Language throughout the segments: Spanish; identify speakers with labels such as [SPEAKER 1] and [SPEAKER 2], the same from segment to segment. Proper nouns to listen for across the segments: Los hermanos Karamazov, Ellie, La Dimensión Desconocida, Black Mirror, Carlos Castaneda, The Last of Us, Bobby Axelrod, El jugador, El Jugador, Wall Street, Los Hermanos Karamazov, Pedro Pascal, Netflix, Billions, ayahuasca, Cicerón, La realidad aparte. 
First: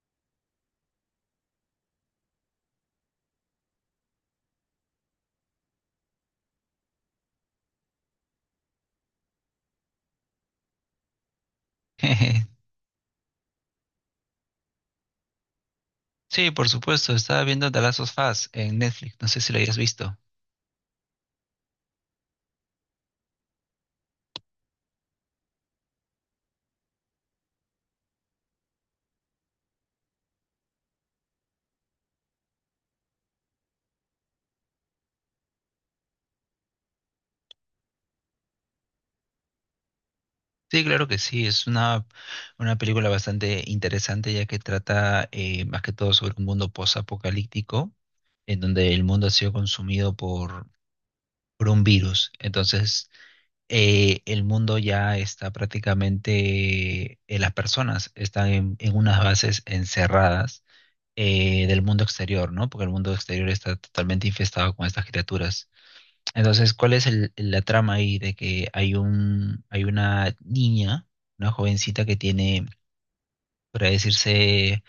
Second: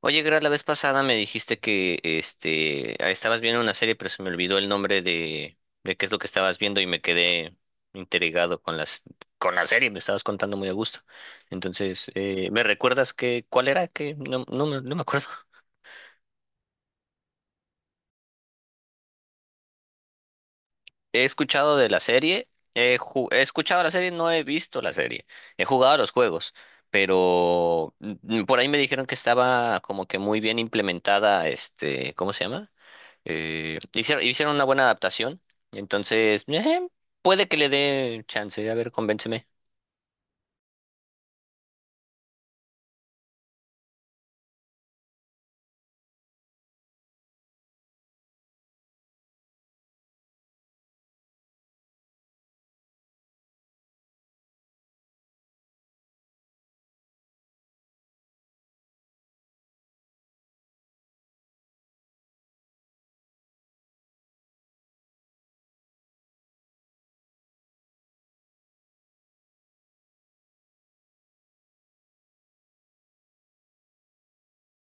[SPEAKER 1] Oye, Gra, la vez pasada me dijiste que estabas viendo una serie, pero se me olvidó el nombre de qué es lo que estabas viendo y me quedé intrigado con las con la serie, me estabas contando muy a gusto. Entonces,
[SPEAKER 2] Jeje.
[SPEAKER 1] ¿me recuerdas que cuál era? Que no, no, me no me acuerdo.
[SPEAKER 2] Sí, por supuesto, estaba viendo The Last of Us en Netflix, no sé si lo hayas visto.
[SPEAKER 1] He escuchado de la serie, he escuchado la serie, no he visto la serie. He jugado a los juegos, pero por ahí me dijeron que estaba como que muy bien implementada, este, ¿cómo se llama? Hicieron una buena adaptación. Entonces, puede que le dé chance. A ver, convénceme.
[SPEAKER 2] Sí, claro que sí, es una película bastante interesante ya que trata más que todo sobre un mundo posapocalíptico en donde el mundo ha sido consumido por un virus. Entonces, el mundo ya está prácticamente, las personas están en unas bases encerradas del mundo exterior, ¿no? Porque el mundo exterior está totalmente infestado con estas criaturas. Entonces, ¿cuál es la trama ahí de que hay hay una niña, una jovencita que tiene, por así decirse,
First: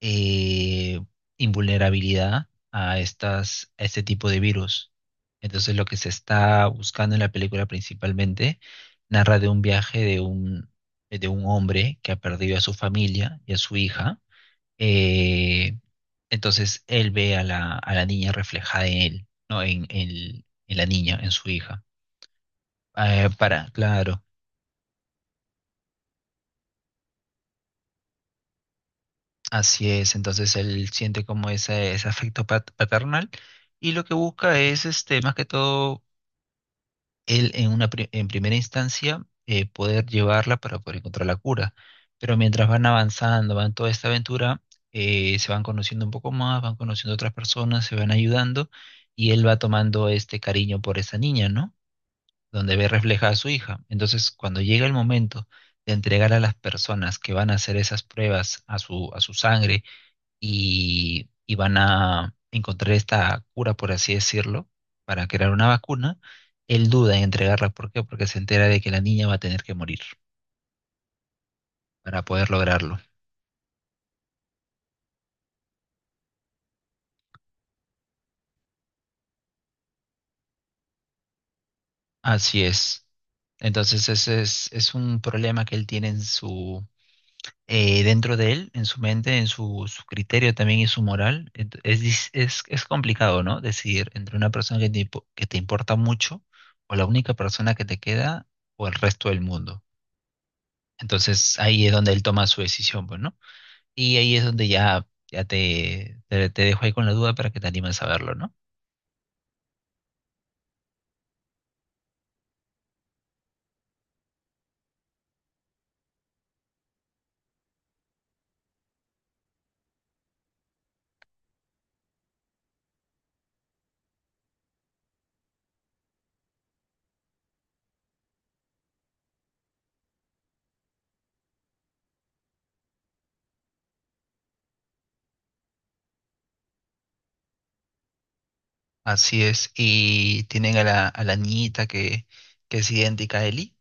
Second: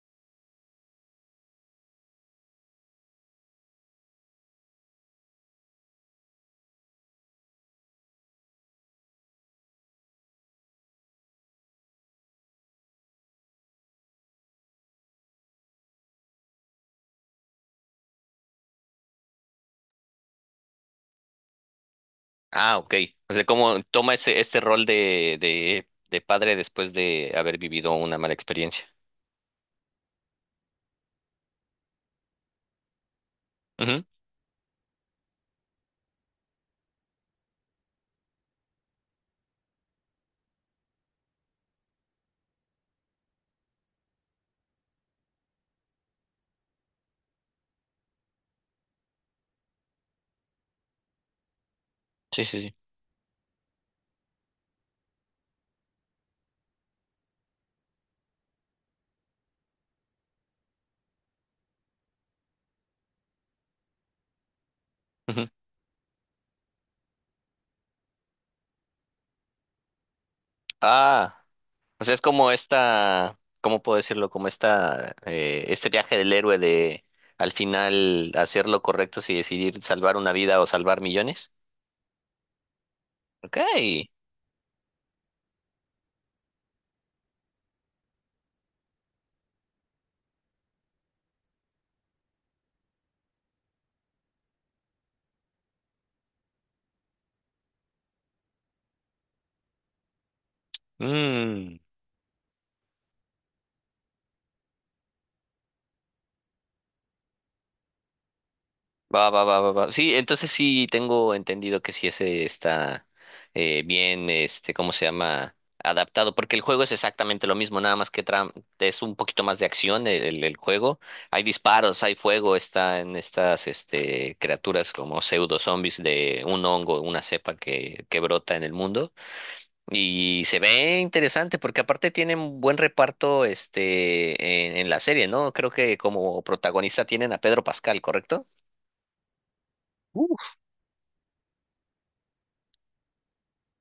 [SPEAKER 2] eh, invulnerabilidad a a este tipo de virus? Entonces, lo que se está buscando en la película principalmente narra de un viaje de de un hombre que ha perdido a su familia y a su hija. Eh, entonces, él ve a a la niña reflejada en él, ¿no? En, en la niña, en su hija.
[SPEAKER 1] Ah, ok. O sea,
[SPEAKER 2] Para,
[SPEAKER 1] cómo toma
[SPEAKER 2] claro,
[SPEAKER 1] este rol de, de padre después de haber vivido una mala experiencia.
[SPEAKER 2] así es. Entonces él siente como ese afecto paternal y
[SPEAKER 1] Ujú.
[SPEAKER 2] lo que busca es, este, más que todo, él en una en primera instancia poder llevarla para poder encontrar la cura. Pero mientras van avanzando, van toda esta aventura, se van conociendo un poco más, van conociendo otras personas, se van ayudando y él va tomando este cariño por esa niña, ¿no?
[SPEAKER 1] Sí, sí, sí.
[SPEAKER 2] Donde ve reflejada a su hija. Entonces, cuando llega el momento de entregar a las personas que van a hacer esas pruebas a a su sangre y van a encontrar esta cura, por así decirlo, para
[SPEAKER 1] Ujú.
[SPEAKER 2] crear una vacuna, él duda en entregarla. ¿Por qué? Porque se entera de que la niña va a tener que morir
[SPEAKER 1] Ah, o sea, es
[SPEAKER 2] para poder
[SPEAKER 1] como
[SPEAKER 2] lograrlo.
[SPEAKER 1] esta, ¿cómo puedo decirlo? Como esta, este viaje del héroe de al final hacer lo correcto si decidir salvar una vida o salvar millones.
[SPEAKER 2] Así es.
[SPEAKER 1] Ok.
[SPEAKER 2] Entonces, es un problema que él tiene en su, dentro de él, en su mente, en su criterio también y su moral. Es, es complicado, ¿no? Decidir entre una persona que te, que te importa mucho o la única persona que te queda o el resto del mundo. Entonces
[SPEAKER 1] Mm.
[SPEAKER 2] ahí es donde él toma su decisión, pues, ¿no? Y ahí es donde ya, ya te, te dejo ahí con la duda para que te animes a verlo, ¿no?
[SPEAKER 1] Va, va, va, va, va. Sí, entonces sí tengo entendido que sí ese está bien, este, ¿cómo se llama? Adaptado, porque el juego es exactamente lo mismo, nada más que es un poquito más de acción el juego. Hay disparos, hay fuego, están estas este, criaturas como pseudo zombies de un hongo, una cepa que brota en el mundo. Y se ve interesante porque aparte tienen buen reparto este, en la serie, ¿no? Creo que como protagonista tienen a Pedro Pascal, ¿correcto?
[SPEAKER 2] Así es. Y tienen a a la niñita que es idéntica a Ellie.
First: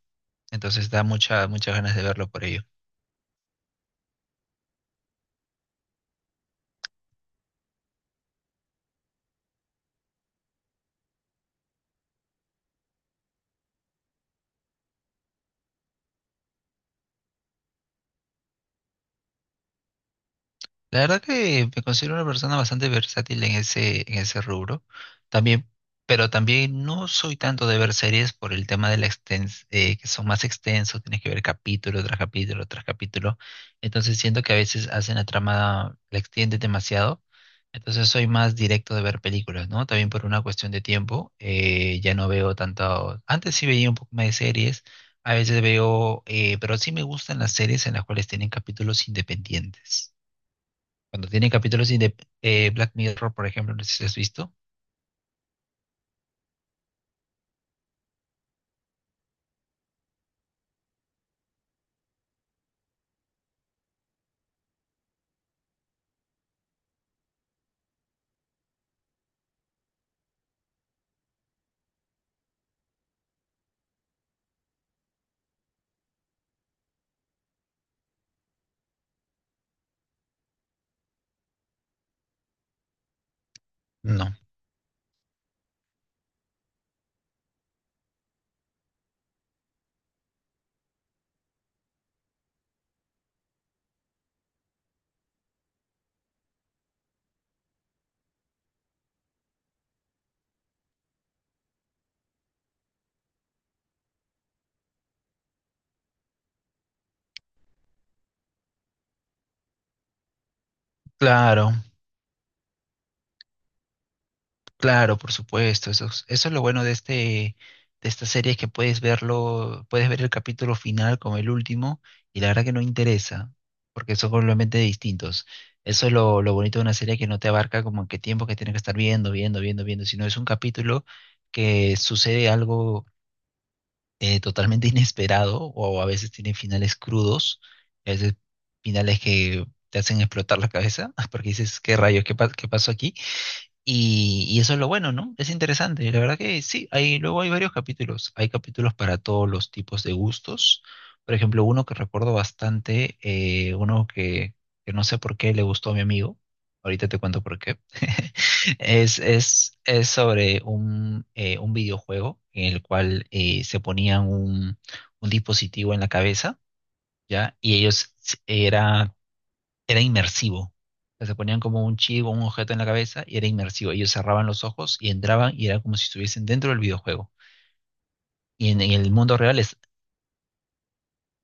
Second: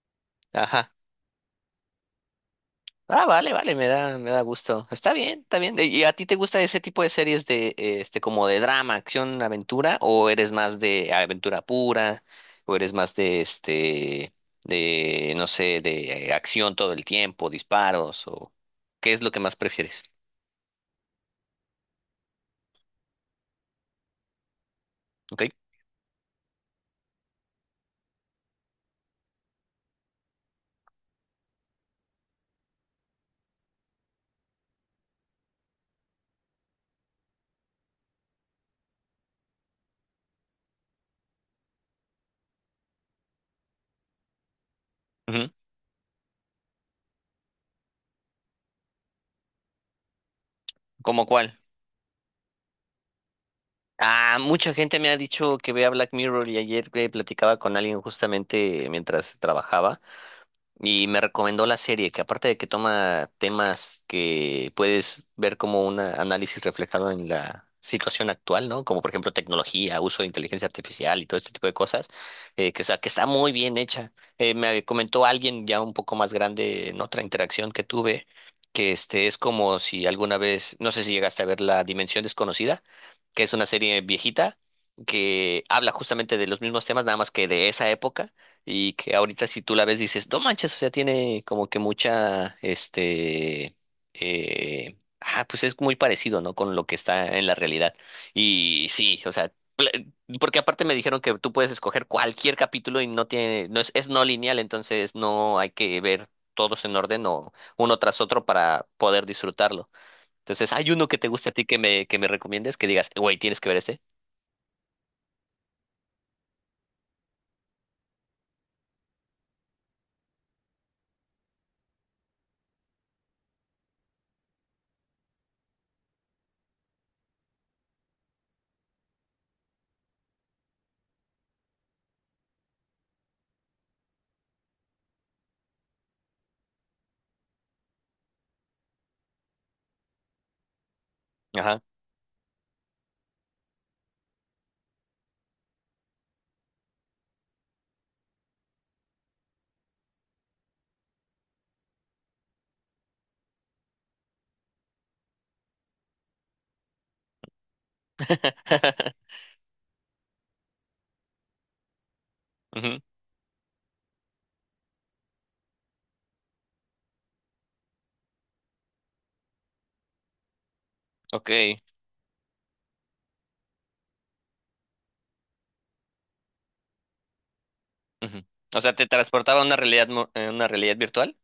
[SPEAKER 2] Entonces
[SPEAKER 1] Ajá.
[SPEAKER 2] da mucha, muchas ganas de verlo por ello.
[SPEAKER 1] Ah, vale, vale, me da gusto. Está bien, está bien. ¿Y a ti te gusta ese tipo de series de, este, como de drama, acción, aventura, o eres más de aventura pura, o eres más de, este, de, no sé, de acción todo el tiempo, disparos, o qué es lo que más prefieres?
[SPEAKER 2] La verdad que me considero una persona bastante versátil en ese rubro.
[SPEAKER 1] ¿Ok?
[SPEAKER 2] También, pero también no soy tanto de ver series por el tema de la extens que son más extensos, tienes que ver capítulo tras capítulo tras capítulo. Entonces siento que a veces hacen la trama, la extiende demasiado. Entonces soy más directo de ver películas, ¿no? También por una cuestión de tiempo, ya no veo tanto. Antes sí veía un poco más de series, a
[SPEAKER 1] Ujú.
[SPEAKER 2] veces veo, pero sí me gustan las series en las cuales tienen capítulos independientes.
[SPEAKER 1] ¿Cómo
[SPEAKER 2] Cuando tienen
[SPEAKER 1] cuál?
[SPEAKER 2] capítulos de Black Mirror, por ejemplo, no sé si has
[SPEAKER 1] Ah,
[SPEAKER 2] visto.
[SPEAKER 1] mucha gente me ha dicho que vea Black Mirror y ayer platicaba con alguien justamente mientras trabajaba. Y me recomendó la serie, que aparte de que toma temas que puedes ver como un análisis reflejado en la situación actual, ¿no? Como por ejemplo tecnología, uso de inteligencia artificial y todo este tipo de cosas, o sea, que está muy bien hecha. Me comentó alguien ya un poco más grande en otra interacción que tuve, que este es como si alguna vez, no sé si llegaste a ver La Dimensión Desconocida, que es una serie
[SPEAKER 2] No.
[SPEAKER 1] viejita que habla justamente de los mismos temas, nada más que de esa época y que ahorita si tú la ves dices, no manches, o sea, tiene como que mucha, este, pues es muy parecido, ¿no? Con lo que está en la realidad. Y sí, o sea, pl- porque aparte me dijeron que tú puedes escoger cualquier capítulo y no tiene, es no lineal, entonces no hay que ver todos en orden o uno tras otro para poder disfrutarlo. Entonces, ¿hay uno que te guste a ti
[SPEAKER 2] Claro,
[SPEAKER 1] que que me recomiendes? Que digas, güey, tienes que ver ese.
[SPEAKER 2] claro, por supuesto. Eso, eso es lo bueno de este, de esta serie, es que puedes verlo, puedes ver el capítulo final como el último, y la verdad que no interesa, porque son completamente distintos. Eso es lo bonito de una serie que no te abarca como en qué tiempo que tienes que estar viendo, viendo, viendo, viendo, sino es un capítulo que sucede algo totalmente inesperado o a veces tiene finales crudos, a veces finales que te hacen explotar la cabeza porque dices,
[SPEAKER 1] Ajá.
[SPEAKER 2] ¿qué rayos? ¿Qué, qué pasó aquí? Y eso es lo bueno, ¿no? Es interesante. La verdad que sí, hay, luego hay varios capítulos. Hay capítulos para todos los tipos de gustos. Por ejemplo, uno que recuerdo bastante, uno que no sé por qué le gustó a mi amigo. Ahorita te cuento por qué. Es sobre un videojuego en el
[SPEAKER 1] Ujú.
[SPEAKER 2] cual se ponían un dispositivo en la cabeza, ¿ya? Y ellos era era inmersivo. O sea, se
[SPEAKER 1] Ok.
[SPEAKER 2] ponían como un chip o un objeto en la cabeza y era inmersivo. Ellos cerraban los ojos y entraban y era como si estuviesen dentro del videojuego.
[SPEAKER 1] Ujú.
[SPEAKER 2] Y
[SPEAKER 1] O
[SPEAKER 2] en
[SPEAKER 1] sea, te
[SPEAKER 2] el mundo real
[SPEAKER 1] transportaba a una
[SPEAKER 2] es
[SPEAKER 1] realidad, una realidad virtual.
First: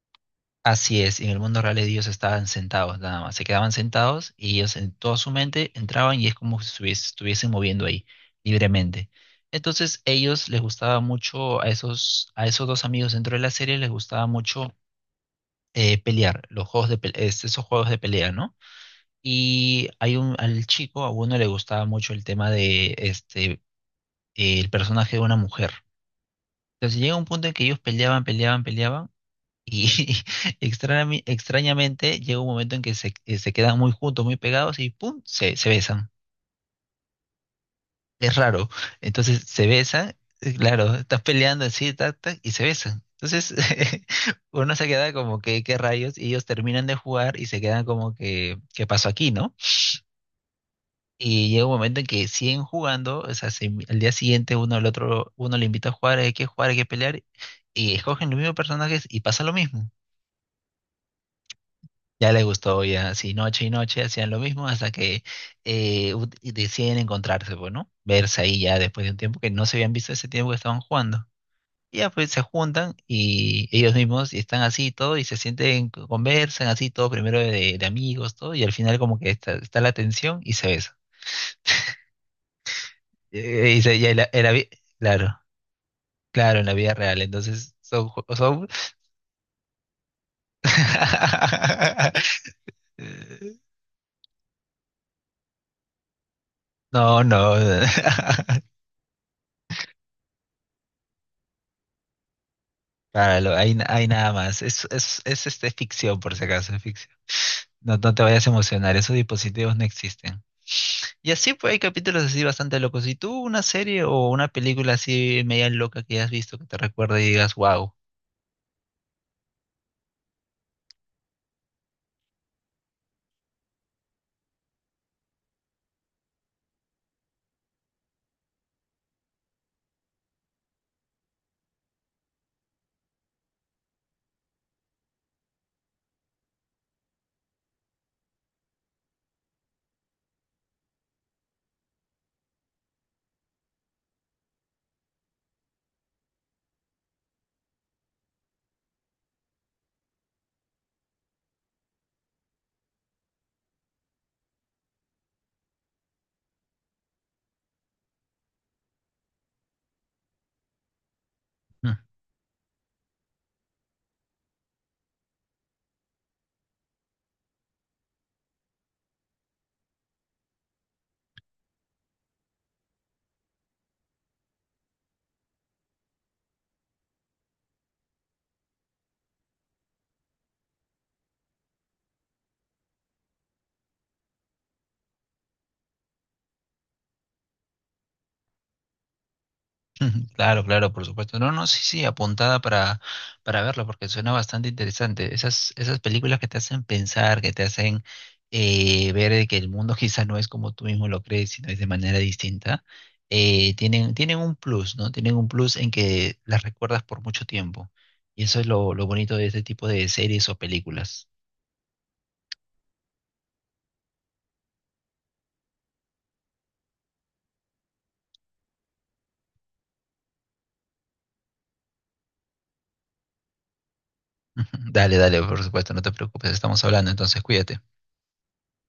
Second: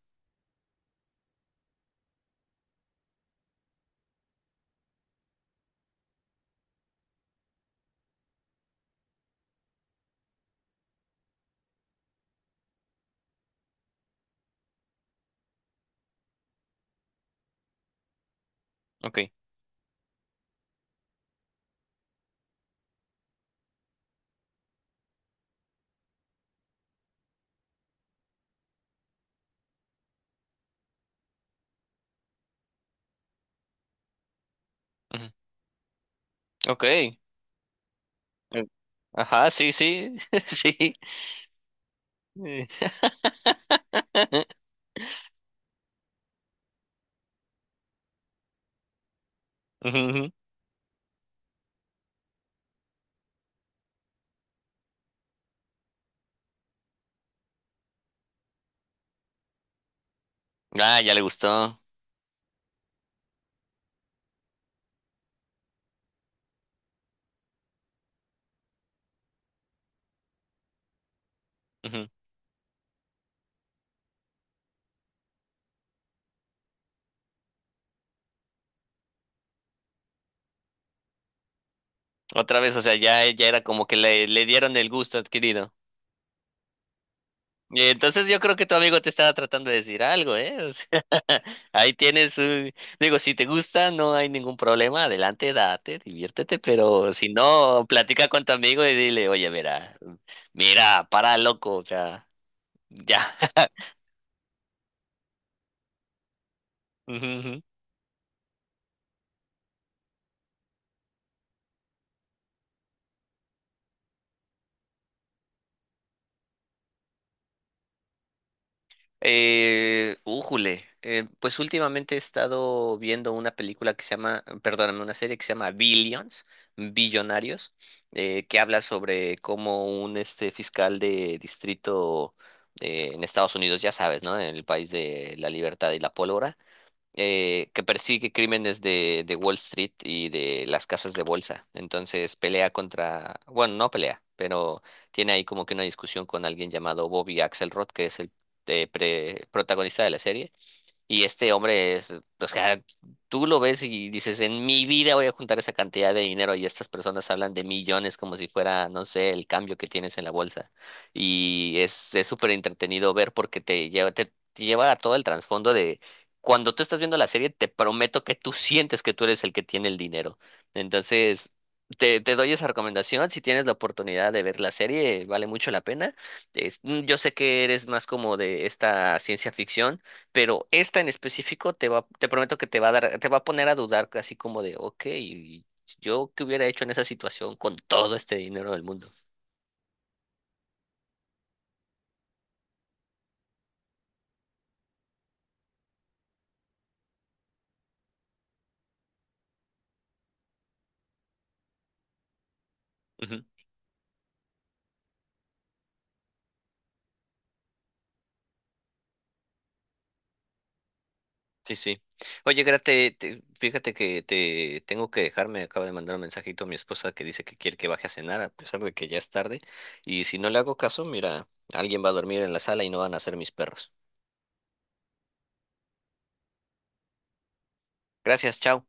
[SPEAKER 2] así es, en el mundo real ellos estaban sentados nada más, se quedaban sentados y ellos en toda su mente entraban y es como si estuviesen moviendo ahí libremente. Entonces ellos les gustaba mucho a esos dos amigos dentro de la serie les gustaba mucho pelear, los juegos de esos juegos de pelea, ¿no?
[SPEAKER 1] Ok.
[SPEAKER 2] Y hay un, al chico, a uno le gustaba mucho el tema de este, el personaje de una mujer. Entonces llega un punto en que ellos peleaban, peleaban, peleaban. Y extrañamente llega un momento en que se, se quedan muy juntos, muy pegados y ¡pum!
[SPEAKER 1] Ujú.
[SPEAKER 2] Se besan.
[SPEAKER 1] Ok.
[SPEAKER 2] Es raro. Entonces
[SPEAKER 1] Ajá,
[SPEAKER 2] se
[SPEAKER 1] sí, sí,
[SPEAKER 2] besan, claro,
[SPEAKER 1] sí.
[SPEAKER 2] estás peleando así, tac, tac, y se
[SPEAKER 1] Eh,
[SPEAKER 2] besan. Entonces uno se queda como que, ¿qué rayos? Y ellos terminan de jugar y se quedan como que, ¿qué pasó aquí, no?
[SPEAKER 1] ujú, ujú.
[SPEAKER 2] Y llega un momento en que siguen jugando, o sea, al día siguiente uno al otro, uno le invita a jugar, hay que pelear, y escogen los mismos personajes y pasa lo mismo.
[SPEAKER 1] Ah, ya le gustó.
[SPEAKER 2] Ya les gustó, ya, así noche y noche hacían lo mismo hasta que y deciden encontrarse, pues, ¿no? Verse ahí ya después de un tiempo que no se habían visto ese tiempo que estaban jugando. Y
[SPEAKER 1] Ujú.
[SPEAKER 2] ya pues se juntan y ellos mismos y están así y todo y se sienten, conversan así todo, primero de amigos, todo, y al final como que está, está la tensión y se besan.
[SPEAKER 1] Otra vez, o sea, ya, ya era
[SPEAKER 2] Y,
[SPEAKER 1] como que
[SPEAKER 2] y ahí
[SPEAKER 1] le
[SPEAKER 2] era,
[SPEAKER 1] dieron el gusto
[SPEAKER 2] claro.
[SPEAKER 1] adquirido.
[SPEAKER 2] Claro, en la vida real, entonces
[SPEAKER 1] Y
[SPEAKER 2] son...
[SPEAKER 1] entonces yo creo que
[SPEAKER 2] son...
[SPEAKER 1] tu amigo te estaba tratando de decir algo, ¿eh? O sea, ahí tienes un... Digo, si te gusta, no hay ningún problema, adelante, date, diviértete, pero
[SPEAKER 2] No,
[SPEAKER 1] si
[SPEAKER 2] no.
[SPEAKER 1] no, platica con tu amigo y dile, oye, mira, mira, para loco, o sea, ya.
[SPEAKER 2] Claro, hay, hay nada más. Es este, ficción, por si acaso, es ficción.
[SPEAKER 1] Ujú, ujú.
[SPEAKER 2] No, no te vayas a emocionar, esos dispositivos no existen. Y así, pues hay capítulos así bastante locos. ¿Y tú una serie o una película así media loca que hayas visto que te recuerde y digas, wow?
[SPEAKER 1] Újule, pues últimamente he estado viendo una película que se llama, perdóname, una serie que se llama Billions, Billonarios, que habla sobre cómo un este fiscal de distrito en Estados Unidos, ya sabes, ¿no? En el país de la libertad y la pólvora, que persigue crímenes de Wall Street y de las casas de bolsa. Entonces pelea contra, bueno, no pelea, pero tiene ahí como que una discusión con alguien llamado Bobby Axelrod, que es el protagonista de la serie y este hombre es, o sea, tú lo ves y dices, en mi vida voy a juntar esa cantidad de dinero y estas personas hablan de millones como si fuera, no sé, el cambio que tienes en la bolsa. Y es súper entretenido ver porque te lleva, te lleva a todo el trasfondo de cuando tú estás viendo la serie, te prometo que tú sientes que tú eres el que tiene el dinero. Entonces, te doy esa recomendación. Si tienes la oportunidad de ver la serie, vale mucho la pena. Es- mm, yo sé que eres más como de esta ciencia ficción pero esta en específico te prometo que te va a dar, te va a poner a dudar, así como de, ok, yo qué hubiera hecho en esa situación con todo este dinero del mundo.
[SPEAKER 2] Ujú, claro, claro, por supuesto. No, no, sí, sí, apuntada para verlo, porque suena bastante interesante. Esas, esas películas que te hacen pensar, que te hacen ver de que el mundo quizá no es como tú mismo lo crees, sino es de manera distinta,
[SPEAKER 1] Ujú,
[SPEAKER 2] tienen, tienen un plus, ¿no? Tienen un plus en que las recuerdas por mucho tiempo. Y eso es lo bonito de este tipo de series o películas.
[SPEAKER 1] sí, sí. Oye, Grate, fíjate que te tengo que dejar, me acaba de mandar un mensajito a mi esposa que dice que quiere que baje a cenar, a pesar de que ya es tarde, y si no le hago caso, mira, alguien va a dormir en la sala y no van a ser mis perros.
[SPEAKER 2] Ujú, dale, dale, por supuesto, no te preocupes, estamos hablando, entonces cuídate.
[SPEAKER 1] Gracias, chao.